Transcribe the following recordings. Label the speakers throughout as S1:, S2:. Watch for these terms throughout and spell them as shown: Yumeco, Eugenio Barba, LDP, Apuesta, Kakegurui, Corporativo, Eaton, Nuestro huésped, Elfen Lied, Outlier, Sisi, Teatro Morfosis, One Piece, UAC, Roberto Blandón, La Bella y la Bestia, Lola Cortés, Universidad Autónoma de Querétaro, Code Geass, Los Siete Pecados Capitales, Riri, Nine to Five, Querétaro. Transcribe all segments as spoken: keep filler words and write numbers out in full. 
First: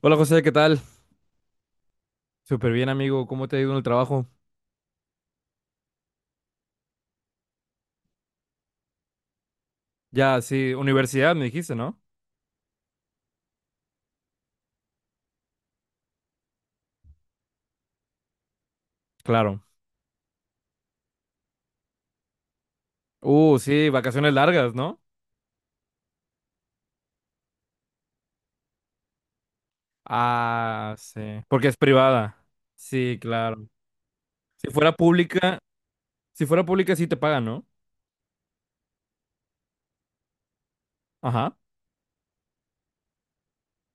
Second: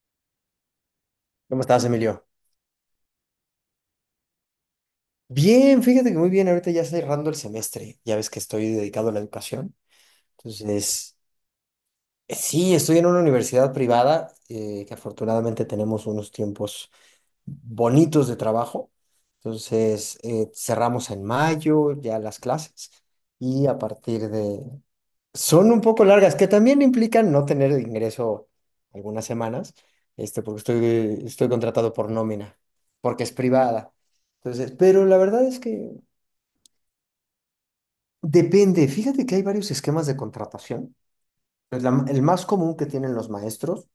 S1: Hola José, ¿qué tal?
S2: ¿Cómo estás, Emilio?
S1: Súper bien, amigo. ¿Cómo te ha ido en el trabajo?
S2: Bien, fíjate que muy bien, ahorita ya cerrando el semestre, ya ves que estoy dedicado a la educación.
S1: Ya, sí,
S2: Entonces,
S1: universidad me dijiste, ¿no?
S2: eh, sí, estoy en una universidad privada, eh, que afortunadamente tenemos unos tiempos bonitos de trabajo.
S1: Claro.
S2: Entonces, eh, cerramos en mayo ya las clases
S1: Uh,
S2: y a
S1: sí,
S2: partir
S1: vacaciones
S2: de,
S1: largas, ¿no?
S2: son un poco largas, que también implican no tener ingreso algunas semanas, este, porque
S1: Ah, sí.
S2: estoy, estoy
S1: Porque es
S2: contratado por
S1: privada.
S2: nómina,
S1: Sí,
S2: porque es
S1: claro.
S2: privada.
S1: Si
S2: Entonces,
S1: fuera
S2: pero la verdad
S1: pública,
S2: es que
S1: si fuera pública sí te pagan, ¿no?
S2: depende. Fíjate que hay varios esquemas de contratación.
S1: Ajá.
S2: Pues la- el más común que tienen los maestros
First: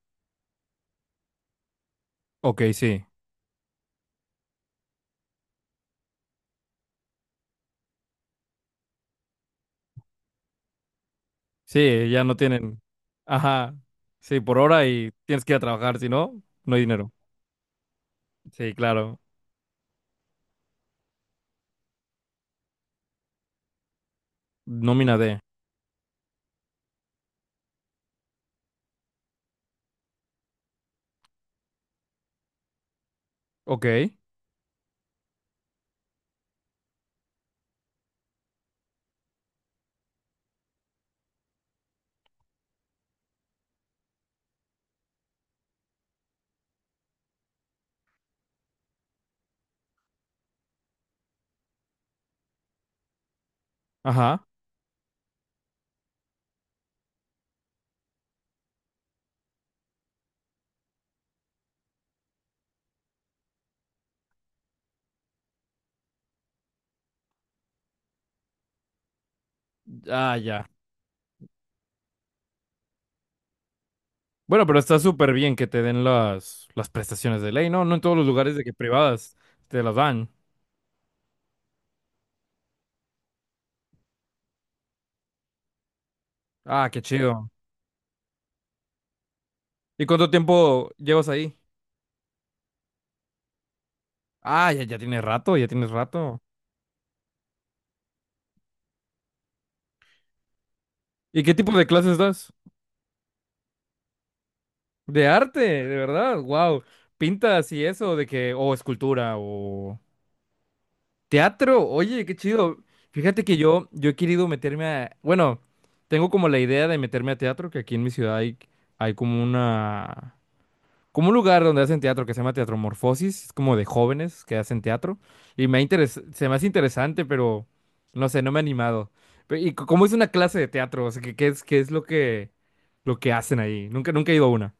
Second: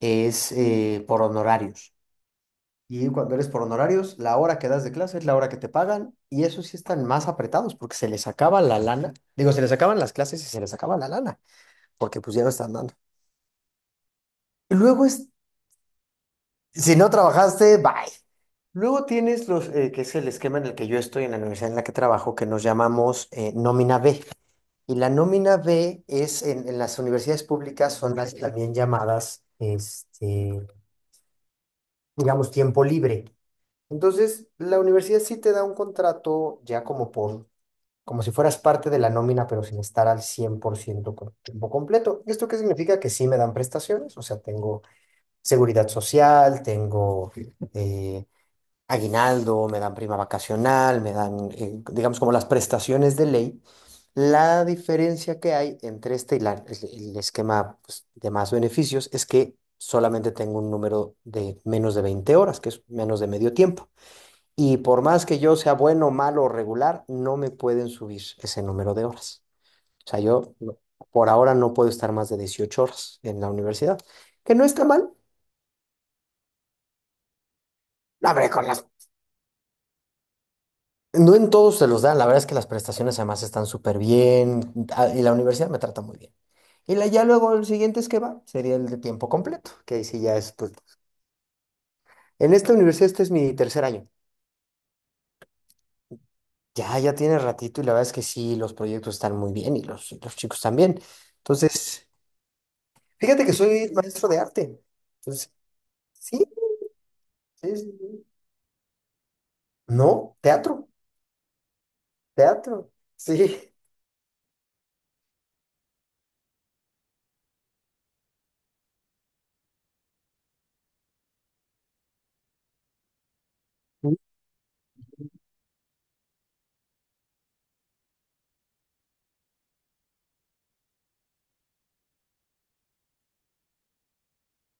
S2: es eh, por honorarios.
S1: Ok, sí.
S2: Y cuando eres por honorarios, la hora que das de clase es la hora que te pagan, y eso sí están más apretados porque se les acaba la lana. Digo, se les acaban las clases y se les acaba la lana,
S1: Sí,
S2: porque
S1: ya no
S2: pues ya no están
S1: tienen.
S2: dando.
S1: Ajá. Sí, por hora
S2: Luego
S1: y tienes que ir a trabajar, si no, no hay
S2: si no
S1: dinero.
S2: trabajaste, bye.
S1: Sí,
S2: Luego
S1: claro.
S2: tienes los, eh, que es el esquema en el que yo estoy en la universidad en la que trabajo, que nos llamamos eh, nómina B. Y la
S1: Nómina de.
S2: nómina B es en, en las universidades públicas, son las también llamadas, este, digamos, tiempo libre.
S1: Ok.
S2: Entonces, la universidad sí te da un contrato ya como por, como si fueras parte de la nómina, pero sin estar al cien por ciento con tiempo completo. ¿Esto qué significa? Que sí me dan prestaciones, o sea, tengo seguridad social, tengo... eh, aguinaldo, me dan prima vacacional, me dan, eh, digamos, como las prestaciones de ley.
S1: Ajá.
S2: La diferencia que hay entre este y la- el, el esquema, pues, de más beneficios es que solamente tengo un número de menos de veinte horas, que es menos de medio tiempo. Y por más que yo sea bueno, malo o regular, no me pueden subir ese número de horas. O sea,
S1: Ah,
S2: yo
S1: ya.
S2: no- por ahora no puedo estar más de dieciocho horas en la universidad, que no
S1: Bueno, pero
S2: está
S1: está
S2: mal.
S1: súper bien que te den las, las prestaciones de ley, ¿no? No en todos los
S2: No, hombre,
S1: lugares de
S2: con
S1: que
S2: las
S1: privadas te las dan.
S2: No en todos se los dan, la verdad es que las prestaciones además están súper bien ah, y la universidad me trata muy bien.
S1: Ah,
S2: Y
S1: qué
S2: la- ya
S1: chido.
S2: luego el siguiente es que va, sería el de tiempo completo, que ahí
S1: ¿Y
S2: sí
S1: cuánto
S2: ya es pues,
S1: tiempo llevas ahí?
S2: en esta universidad este es mi tercer año.
S1: Ah, ya, ya tienes rato, ya tienes rato.
S2: Ya, ya tiene ratito y la verdad es que sí, los proyectos están muy bien y los, y los chicos también.
S1: ¿Y qué tipo de
S2: Entonces,
S1: clases das?
S2: fíjate que soy maestro de arte.
S1: De
S2: Entonces,
S1: arte, de
S2: sí,
S1: verdad, wow. Pintas
S2: sí,
S1: y
S2: sí,
S1: eso, de
S2: sí.
S1: que, o escultura, o
S2: No, teatro,
S1: teatro, oye, qué chido.
S2: teatro,
S1: Fíjate que
S2: sí.
S1: yo, yo he querido meterme a, bueno, tengo como la idea de meterme a teatro, que aquí en mi ciudad hay, hay como una como un lugar donde hacen teatro que se llama Teatro Morfosis, es como de jóvenes que hacen teatro, y me ha interes- se me hace interesante, pero no sé, no me ha animado. Pe- y c- cómo es una clase de teatro, o sea, ¿qué, qué es, qué es lo que, lo que hacen ahí? Nunca, nunca he ido a una.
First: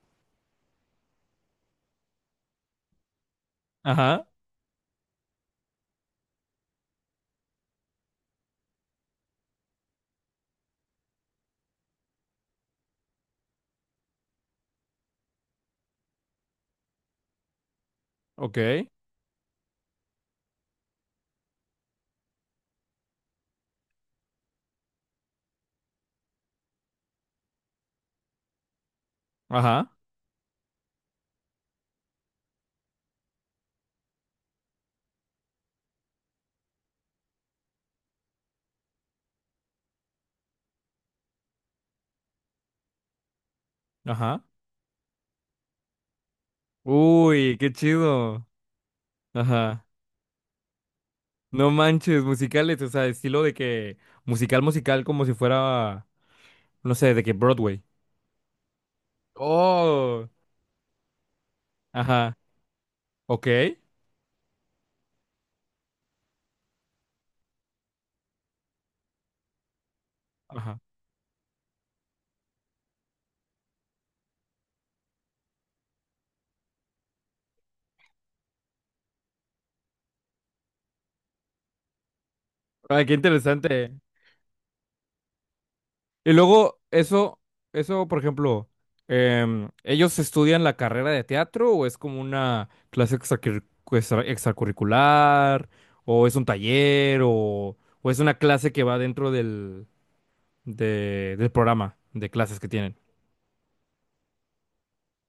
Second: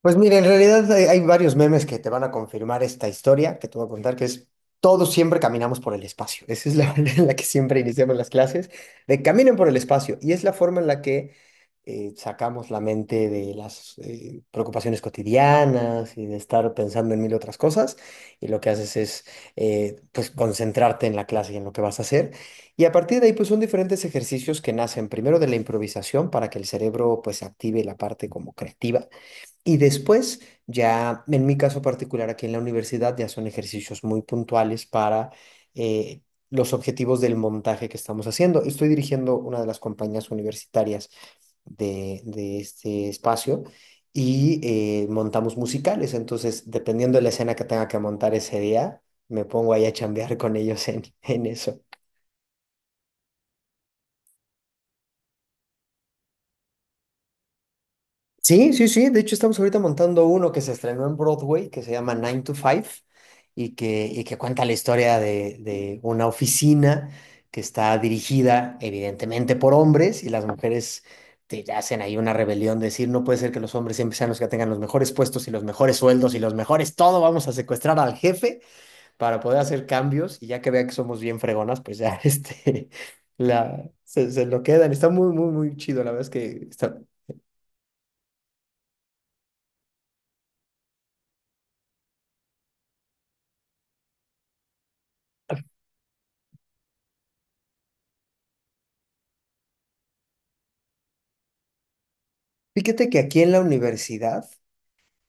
S2: Pues mira, en realidad hay, hay varios memes que te van a confirmar esta historia que te voy a contar, que
S1: Ajá,
S2: es todos siempre caminamos por el espacio. Esa es la manera en la que siempre iniciamos las clases, de caminen por el espacio. Y es la forma en la que eh, sacamos la mente de las eh, preocupaciones cotidianas y de estar pensando en mil otras cosas. Y
S1: ok,
S2: lo que haces es eh, pues concentrarte en la clase y en lo que vas a hacer. Y a partir de ahí, pues son diferentes ejercicios que nacen primero de la improvisación para que el cerebro pues active la parte como creativa y
S1: ajá,
S2: después, ya en mi caso particular aquí en la universidad, ya son ejercicios muy puntuales para eh, los objetivos del montaje que estamos haciendo. Estoy dirigiendo una de las compañías universitarias de, de este espacio
S1: ajá.
S2: y eh, montamos musicales. Entonces, dependiendo de la escena
S1: Uy,
S2: que
S1: qué
S2: tenga que montar
S1: chido.
S2: ese día, me pongo
S1: Ajá.
S2: ahí a chambear con ellos en, en
S1: No
S2: eso.
S1: manches, musicales, o sea, estilo de que musical, musical, como si fuera, no sé, de que Broadway.
S2: Sí, sí, sí. De hecho, estamos ahorita montando
S1: Oh,
S2: uno que se estrenó en Broadway, que se llama
S1: ajá,
S2: Nine to Five,
S1: ok,
S2: y que, y que cuenta la historia de, de una oficina que está dirigida evidentemente por hombres y las
S1: ajá.
S2: mujeres te hacen ahí una rebelión, de decir, no puede ser que los hombres siempre sean los que tengan los mejores puestos y los mejores sueldos y los mejores todo, vamos a secuestrar al jefe para poder hacer cambios y ya que vea que somos bien fregonas, pues ya este,
S1: Ay, qué
S2: la,
S1: interesante.
S2: se, se lo quedan. Está muy, muy, muy chido, la verdad es
S1: Y
S2: que
S1: luego,
S2: está,
S1: eso, eso, por ejemplo, em, ¿ellos estudian la carrera de teatro o es como una clase extracurri- extra- extracurricular? ¿O es un taller? ¿O, o es una clase que va dentro del, de- del programa de clases que tienen?
S2: fíjate que aquí en la universidad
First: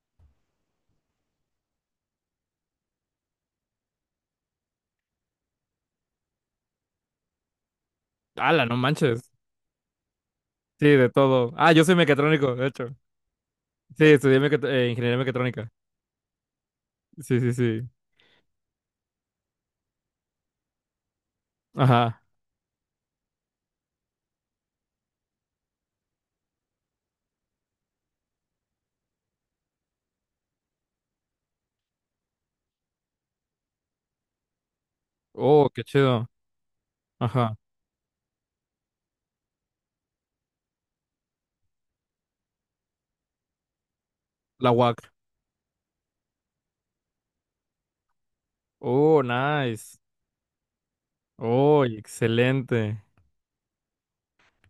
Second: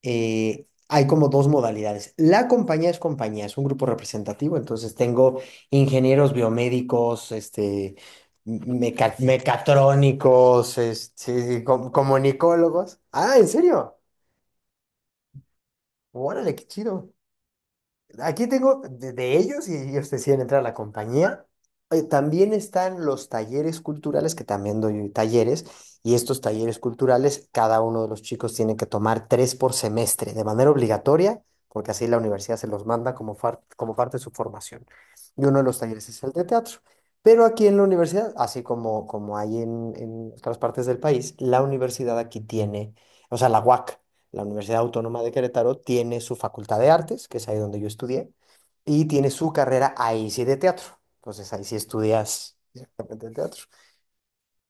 S2: eh, hay como dos modalidades. La compañía es compañía, es un grupo representativo, entonces tengo ingenieros biomédicos, este,
S1: ¡Hala, no
S2: meca-
S1: manches!
S2: mecatrónicos,
S1: Sí, de todo.
S2: este,
S1: Ah, yo
S2: com-
S1: soy mecatrónico, de hecho.
S2: comunicólogos. Ah, ¿en serio?
S1: Sí, estudié mecat- eh, ingeniería mecatrónica.
S2: Órale, qué chido.
S1: Sí, sí, sí.
S2: Aquí tengo de, de ellos y ellos deciden entrar a la compañía. Eh,
S1: Ajá.
S2: También están los talleres culturales, que también doy talleres, y estos talleres culturales, cada uno de los chicos tiene que tomar tres por semestre de manera obligatoria, porque así la universidad se los manda como, far- como parte de su formación. Y uno de
S1: Oh,
S2: los
S1: qué
S2: talleres es
S1: chido.
S2: el de teatro. Pero
S1: Ajá.
S2: aquí en la universidad, así como, como hay en, en otras partes del país, la universidad aquí tiene, o sea, la U A C. La
S1: La
S2: Universidad
S1: U A C.
S2: Autónoma de Querétaro tiene su Facultad de Artes, que es ahí donde yo estudié, y
S1: Oh,
S2: tiene su carrera
S1: nice.
S2: ahí sí de teatro. Entonces ahí sí
S1: Oh,
S2: estudias
S1: excelente.
S2: directamente el teatro.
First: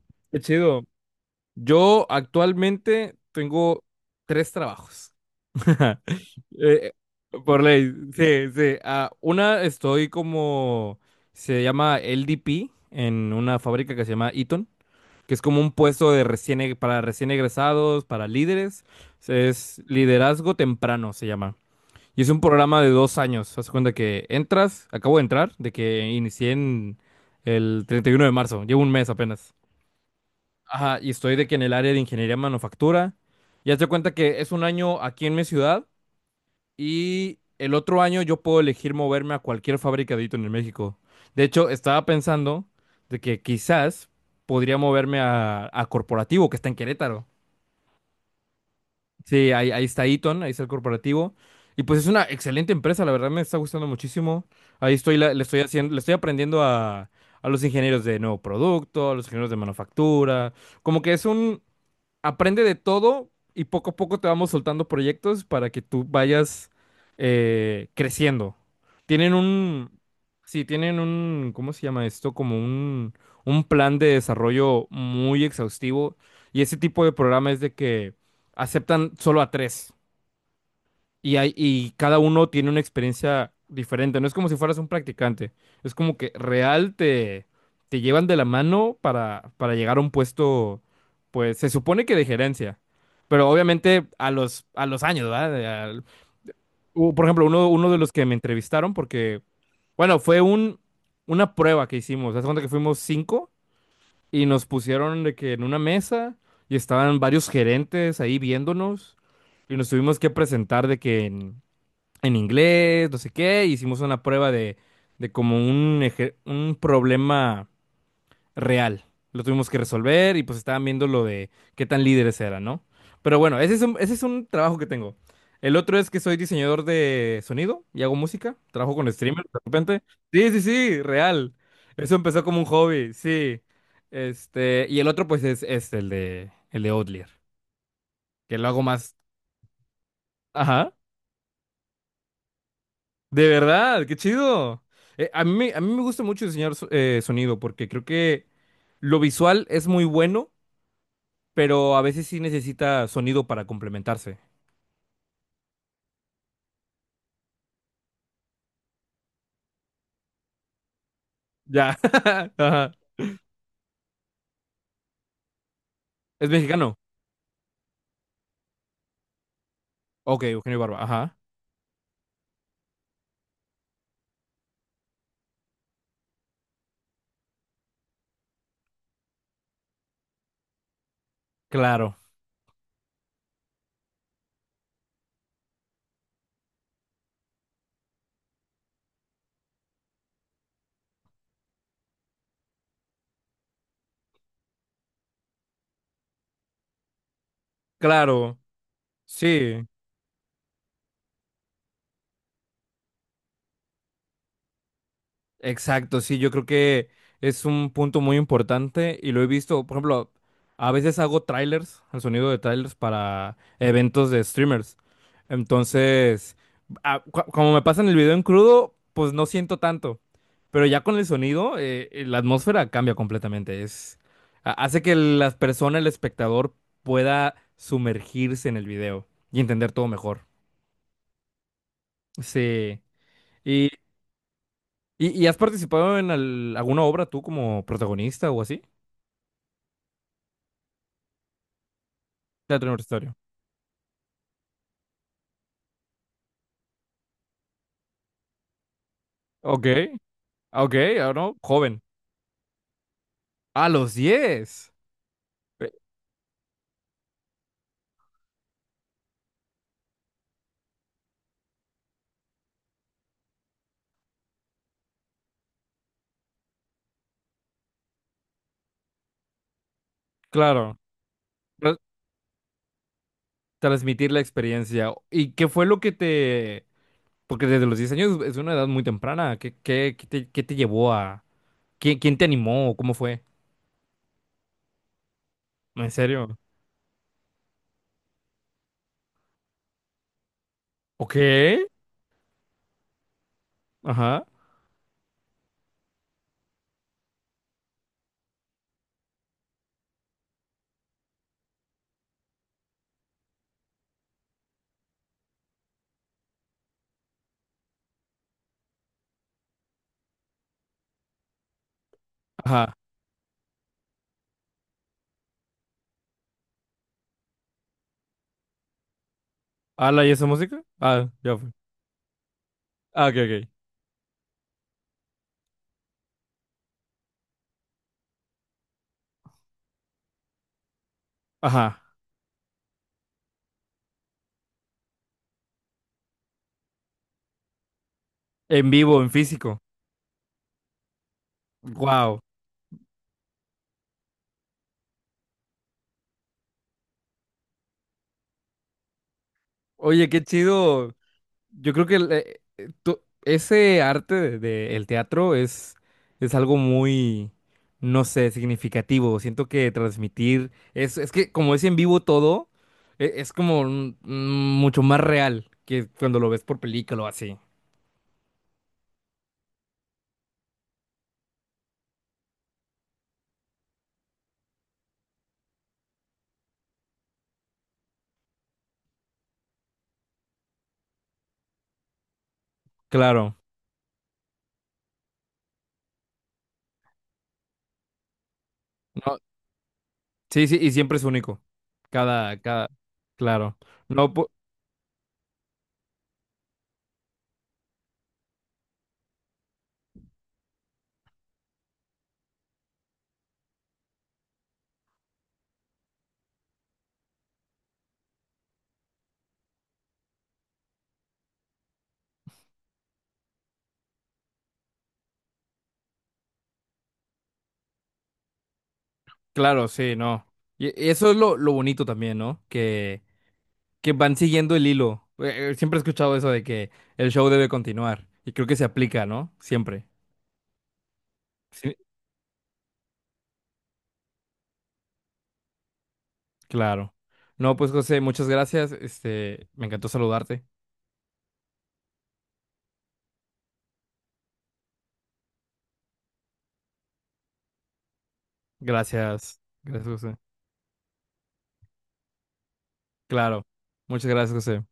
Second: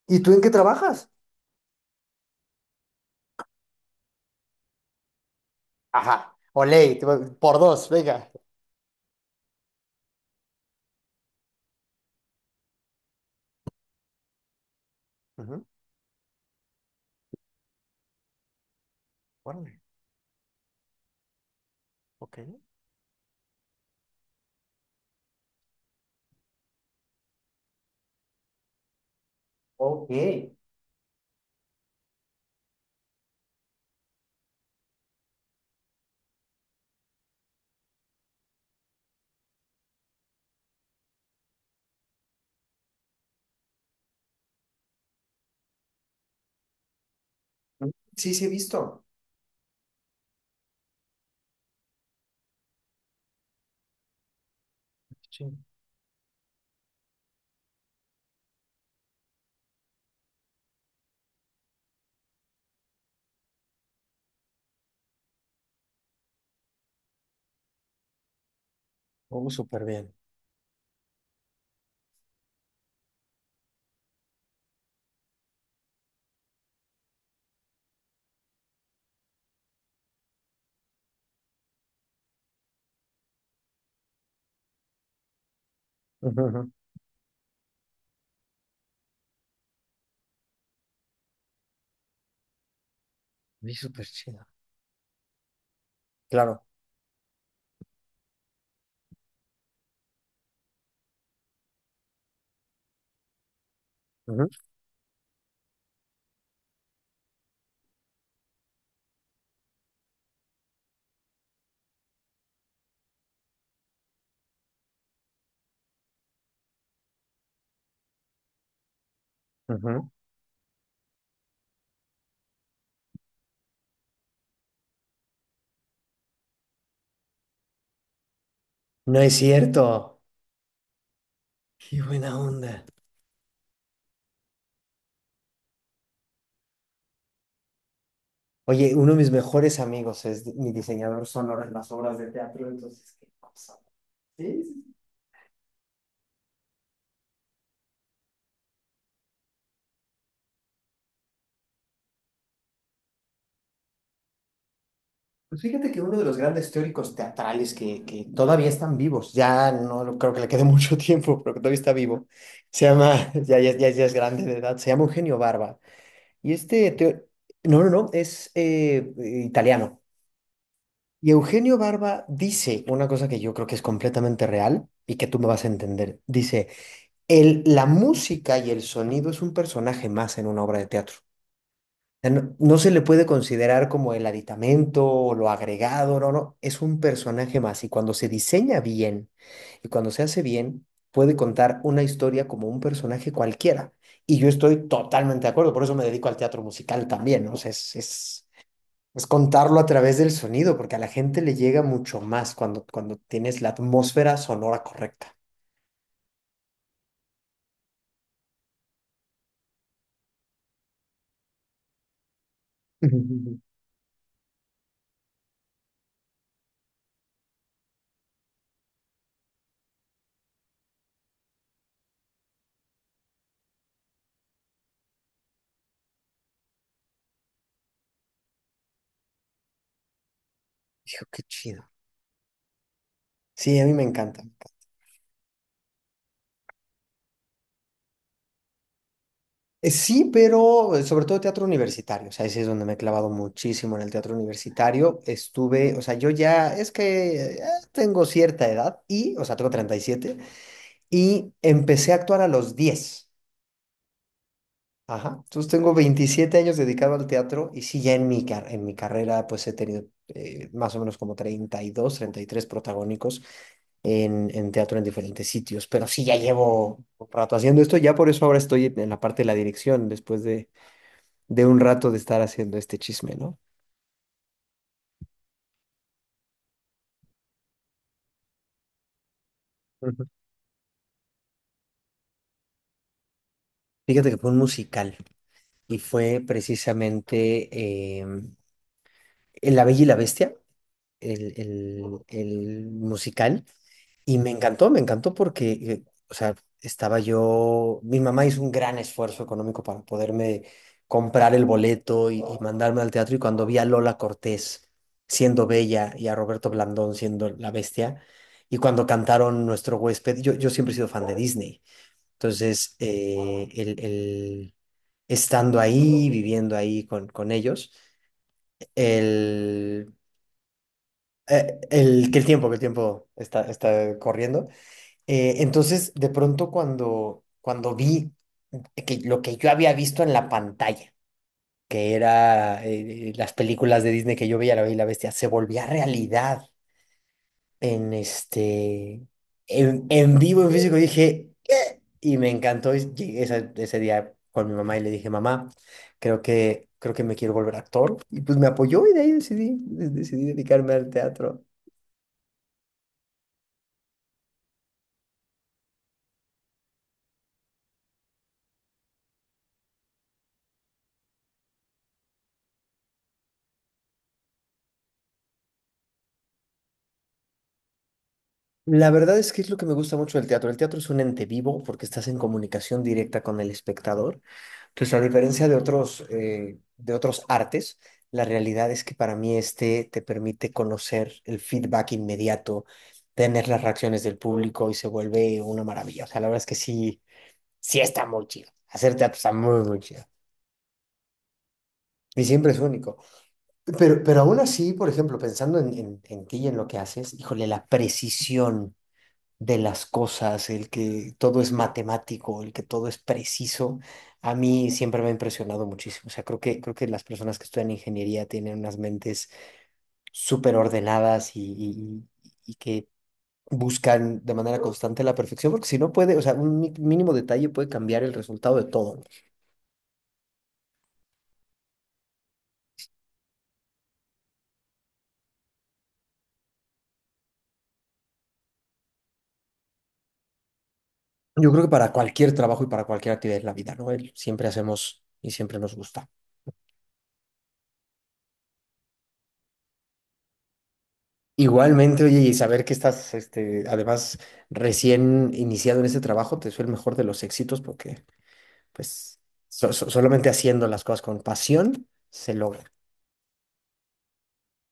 S2: ¿Y tú
S1: Qué
S2: en qué
S1: chido.
S2: trabajas?
S1: Yo actualmente tengo tres trabajos.
S2: Ajá,
S1: Eh,
S2: olé, te va- por
S1: por
S2: dos,
S1: ley,
S2: venga.
S1: sí, sí. Ah, una estoy como, se llama L D P en una fábrica que se llama Eaton, que es como
S2: Ujú,
S1: un puesto de recién, e- para recién egresados, para líderes. Se- Es
S2: órale,
S1: liderazgo temprano, se llama. Y es
S2: ok.
S1: un programa de dos años. Haz cuenta que entras, acabo de entrar, de que inicié en el treinta y uno de marzo, llevo un mes apenas.
S2: Ok.
S1: Ajá, y estoy de que en el área de ingeniería manufactura. Ya te cuenta que es un año aquí en mi ciudad y el otro año yo puedo elegir moverme a cualquier fabricadito en el México. De hecho, estaba pensando de que quizás podría moverme a, a Corporativo, que está en Querétaro.
S2: Mm. Sí, sí, he visto.
S1: Sí, ahí, ahí está Eaton, ahí está el corporativo. Y pues es una excelente empresa, la verdad me está gustando muchísimo. Ahí estoy, la- le
S2: Sí.
S1: estoy haciendo, le estoy aprendiendo a, a los ingenieros de nuevo producto, a los ingenieros de manufactura. Como que es un, aprende de todo y poco a poco te vamos soltando proyectos para que tú vayas eh, creciendo. Tienen
S2: Oh, súper
S1: un,
S2: bien.
S1: sí, tienen un, ¿cómo se llama esto? Como un, un plan de desarrollo muy exhaustivo y ese tipo de programa es de que aceptan solo a tres. Y, hay, y cada uno tiene una experiencia diferente. No es como si fueras un practicante. Es como que
S2: Ujú, ujú.
S1: real te, te llevan de la mano para, para llegar a un puesto, pues se supone que de gerencia. Pero
S2: Sí,
S1: obviamente
S2: súper
S1: a
S2: chido.
S1: los, a los años, ¿verdad? De- al-
S2: Claro.
S1: u- por ejemplo, uno, uno de los que me entrevistaron porque, bueno, fue un, una prueba que hicimos. Haz de cuenta que fuimos cinco y
S2: Ujú,
S1: nos pusieron de que en una mesa y estaban varios gerentes ahí viéndonos y nos tuvimos que presentar de que en en inglés, no sé qué, e hicimos una prueba de, de como un, eje- un problema real. Lo tuvimos que
S2: ujú.
S1: resolver y pues estaban viendo lo de qué tan líderes eran, ¿no? Pero bueno, ese es un, ese es un trabajo que tengo. El otro es que soy diseñador de sonido y hago música. Trabajo con
S2: No es
S1: streamers de repente.
S2: cierto.
S1: Sí, sí, sí, real.
S2: Qué
S1: Eso
S2: buena
S1: empezó como un
S2: onda.
S1: hobby, sí. Este, y el otro pues es, es el de, el de Outlier, que lo hago
S2: Oye, uno
S1: más.
S2: de mis mejores amigos es di- mi
S1: Ajá.
S2: diseñador sonoro en las obras de teatro, entonces, qué
S1: De
S2: cosa.
S1: verdad, qué
S2: Sí, sí,
S1: chido.
S2: sí.
S1: Eh, a mí, me- a mí me gusta mucho diseñar so- eh, sonido porque creo que lo visual es muy bueno, pero a veces sí necesita sonido para complementarse.
S2: Pues fíjate que uno de los grandes teóricos teatrales que, que todavía están vivos, ya no lo- creo que le quede mucho tiempo, pero que todavía está
S1: Ya.
S2: vivo, se
S1: Ajá.
S2: llama, ya, ya, ya, ya es grande de edad, se llama Eugenio Barba.
S1: ¿Es
S2: Y este,
S1: mexicano?
S2: teo- no, no, no, es eh, eh, italiano.
S1: Ok, Eugenio Barba.
S2: Y
S1: Ajá.
S2: Eugenio Barba dice una cosa que yo creo que es completamente real y que tú me vas a entender. Dice, el, la música y el sonido es un personaje más en una obra de teatro.
S1: Claro,
S2: O sea, no, no se le puede considerar como el aditamento o lo agregado, no, no, es un personaje más y cuando se diseña bien y cuando se hace bien, puede contar una historia como un personaje cualquiera. Y yo estoy totalmente de acuerdo, por eso me dedico al teatro musical también, ¿no? O sea, es, es,
S1: claro.
S2: es contarlo
S1: Sí.
S2: a través del sonido, porque a la gente le llega mucho más cuando, cuando tienes la atmósfera sonora correcta.
S1: Exacto, sí, yo creo que es un punto muy importante y lo he visto, por ejemplo, a veces hago trailers, el sonido de trailers para
S2: Dijo,
S1: eventos de streamers. Entonces, a- cu- como me pasan el video en crudo, pues no siento tanto, pero ya con el sonido, eh, eh, la atmósfera cambia completamente. Es, ha- hace que las personas, el espectador, pueda sumergirse en el video y entender todo mejor.
S2: qué chido.
S1: Sí.
S2: Sí, a mí me encanta.
S1: ¿Y, y has participado en al- alguna obra tú como protagonista o así?
S2: Eh, Sí, pero eh, sobre todo teatro universitario, o sea, ese es donde
S1: Teatro
S2: me he clavado
S1: universitario.
S2: muchísimo en el teatro universitario. Estuve, o sea, yo ya es que eh, tengo cierta edad y, o sea, tengo
S1: Ok,
S2: treinta y siete
S1: ok, ah,
S2: y
S1: no, joven.
S2: empecé a actuar a los diez.
S1: A los diez,
S2: Ajá. Entonces
S1: Eh,
S2: tengo veintisiete años dedicado al teatro y sí, ya en mi, car- en mi carrera pues he tenido eh, más o menos como treinta treinta y dos, treinta y tres protagónicos en, en teatro en diferentes sitios, pero sí, ya llevo un rato haciendo esto, ya por eso ahora estoy en la parte de la dirección después de
S1: Claro,
S2: de un
S1: tra-
S2: rato de estar haciendo este chisme, ¿no?
S1: transmitir la experiencia. ¿Y qué fue lo que te... Porque desde los diez años es una edad muy temprana. ¿Qué, qué,
S2: Ujú.
S1: qué te, qué te llevó a... ¿Quién, quién te animó? ¿Cómo fue?
S2: Fíjate que fue un musical y
S1: ¿En
S2: fue
S1: serio?
S2: precisamente em, en La Bella y la Bestia,
S1: Ok.
S2: el, el- el musical, y
S1: Ajá.
S2: me encantó, me encantó porque, eh, o sea, estaba yo, mi mamá hizo un gran esfuerzo económico para poderme comprar el boleto y, y mandarme al teatro, y cuando vi a Lola Cortés siendo Bella y a Roberto Blandón siendo la Bestia, y cuando cantaron Nuestro huésped, yo, yo siempre he sido fan de Disney.
S1: Ajá.
S2: Entonces, eh, el, el- estando ahí, viviendo ahí con, con ellos, el,
S1: ¿Ala y esa música? Ah, ya fue.
S2: eh, el, que el tiempo, que el
S1: Ah,
S2: tiempo
S1: ok,
S2: está,
S1: ok.
S2: está corriendo. Eh, entonces, de pronto cuando, cuando vi que lo que yo había visto en la pantalla,
S1: Ajá.
S2: que era eh, las películas de Disney que yo veía, La Bella y la Bestia, se volvía realidad. en
S1: En vivo,
S2: este,
S1: en físico.
S2: en, en vivo, en físico, dije, ¿qué? Y
S1: Wow.
S2: me encantó. Y llegué ese, ese día con mi mamá y le dije, mamá, creo que, creo que me quiero volver actor. Y pues me apoyó y de ahí decidí, de-
S1: Oye, qué
S2: decidí dedicarme al
S1: chido.
S2: teatro.
S1: Yo creo que el, eh, eh, to- ese arte de- de el teatro es, es algo muy, no sé, significativo. Siento que transmitir, es, es que como es en vivo todo, e- es, como mm, mm, mucho más real que cuando lo ves por película o así.
S2: La verdad es que es lo que me gusta mucho del teatro. El teatro es un ente vivo porque estás en comunicación directa con el espectador. Pues a diferencia de otros, eh, de otros artes, la realidad es que para mí este te permite conocer el feedback inmediato,
S1: Claro.
S2: tener las reacciones del público y se vuelve una maravilla. O sea, la verdad es que sí, sí está muy chido. Hacer teatro
S1: No,
S2: está muy, muy chido.
S1: sí, sí, y siempre es único.
S2: Y
S1: Cada,
S2: siempre es
S1: cada,
S2: único.
S1: claro.
S2: Pero,
S1: No,
S2: pero
S1: po-
S2: aún así, por ejemplo, pensando en, en, en ti y en lo que haces, híjole, la precisión de las cosas, el que todo es matemático, el que todo es preciso, a mí siempre me ha impresionado muchísimo. O sea, creo que, creo que las personas que estudian ingeniería tienen unas mentes súper ordenadas y, y- y que buscan de manera constante la perfección, porque si no puede, o sea, un mi- mínimo detalle puede cambiar el resultado de todo, ¿no?
S1: claro, sí, no. Y y eso es lo, lo bonito también, ¿no? que que van siguiendo el hilo. Eh, eh, Siempre he escuchado eso de que el show debe continuar y creo que se aplica, ¿no? Siempre.
S2: Yo creo que
S1: Sí,
S2: para cualquier trabajo y para cualquier actividad en la vida, ¿no? El- siempre hacemos y siempre nos gusta.
S1: claro. No, pues José, muchas gracias. Este, me encantó saludarte.
S2: Igualmente, oye, y saber que estás, este, además, recién iniciado en este trabajo, te deseo el mejor de los éxitos porque, pues,
S1: Gracias.
S2: so-
S1: Gracias,
S2: so-
S1: José.
S2: solamente haciendo las cosas con pasión se logra.
S1: Claro. Muchas gracias, José.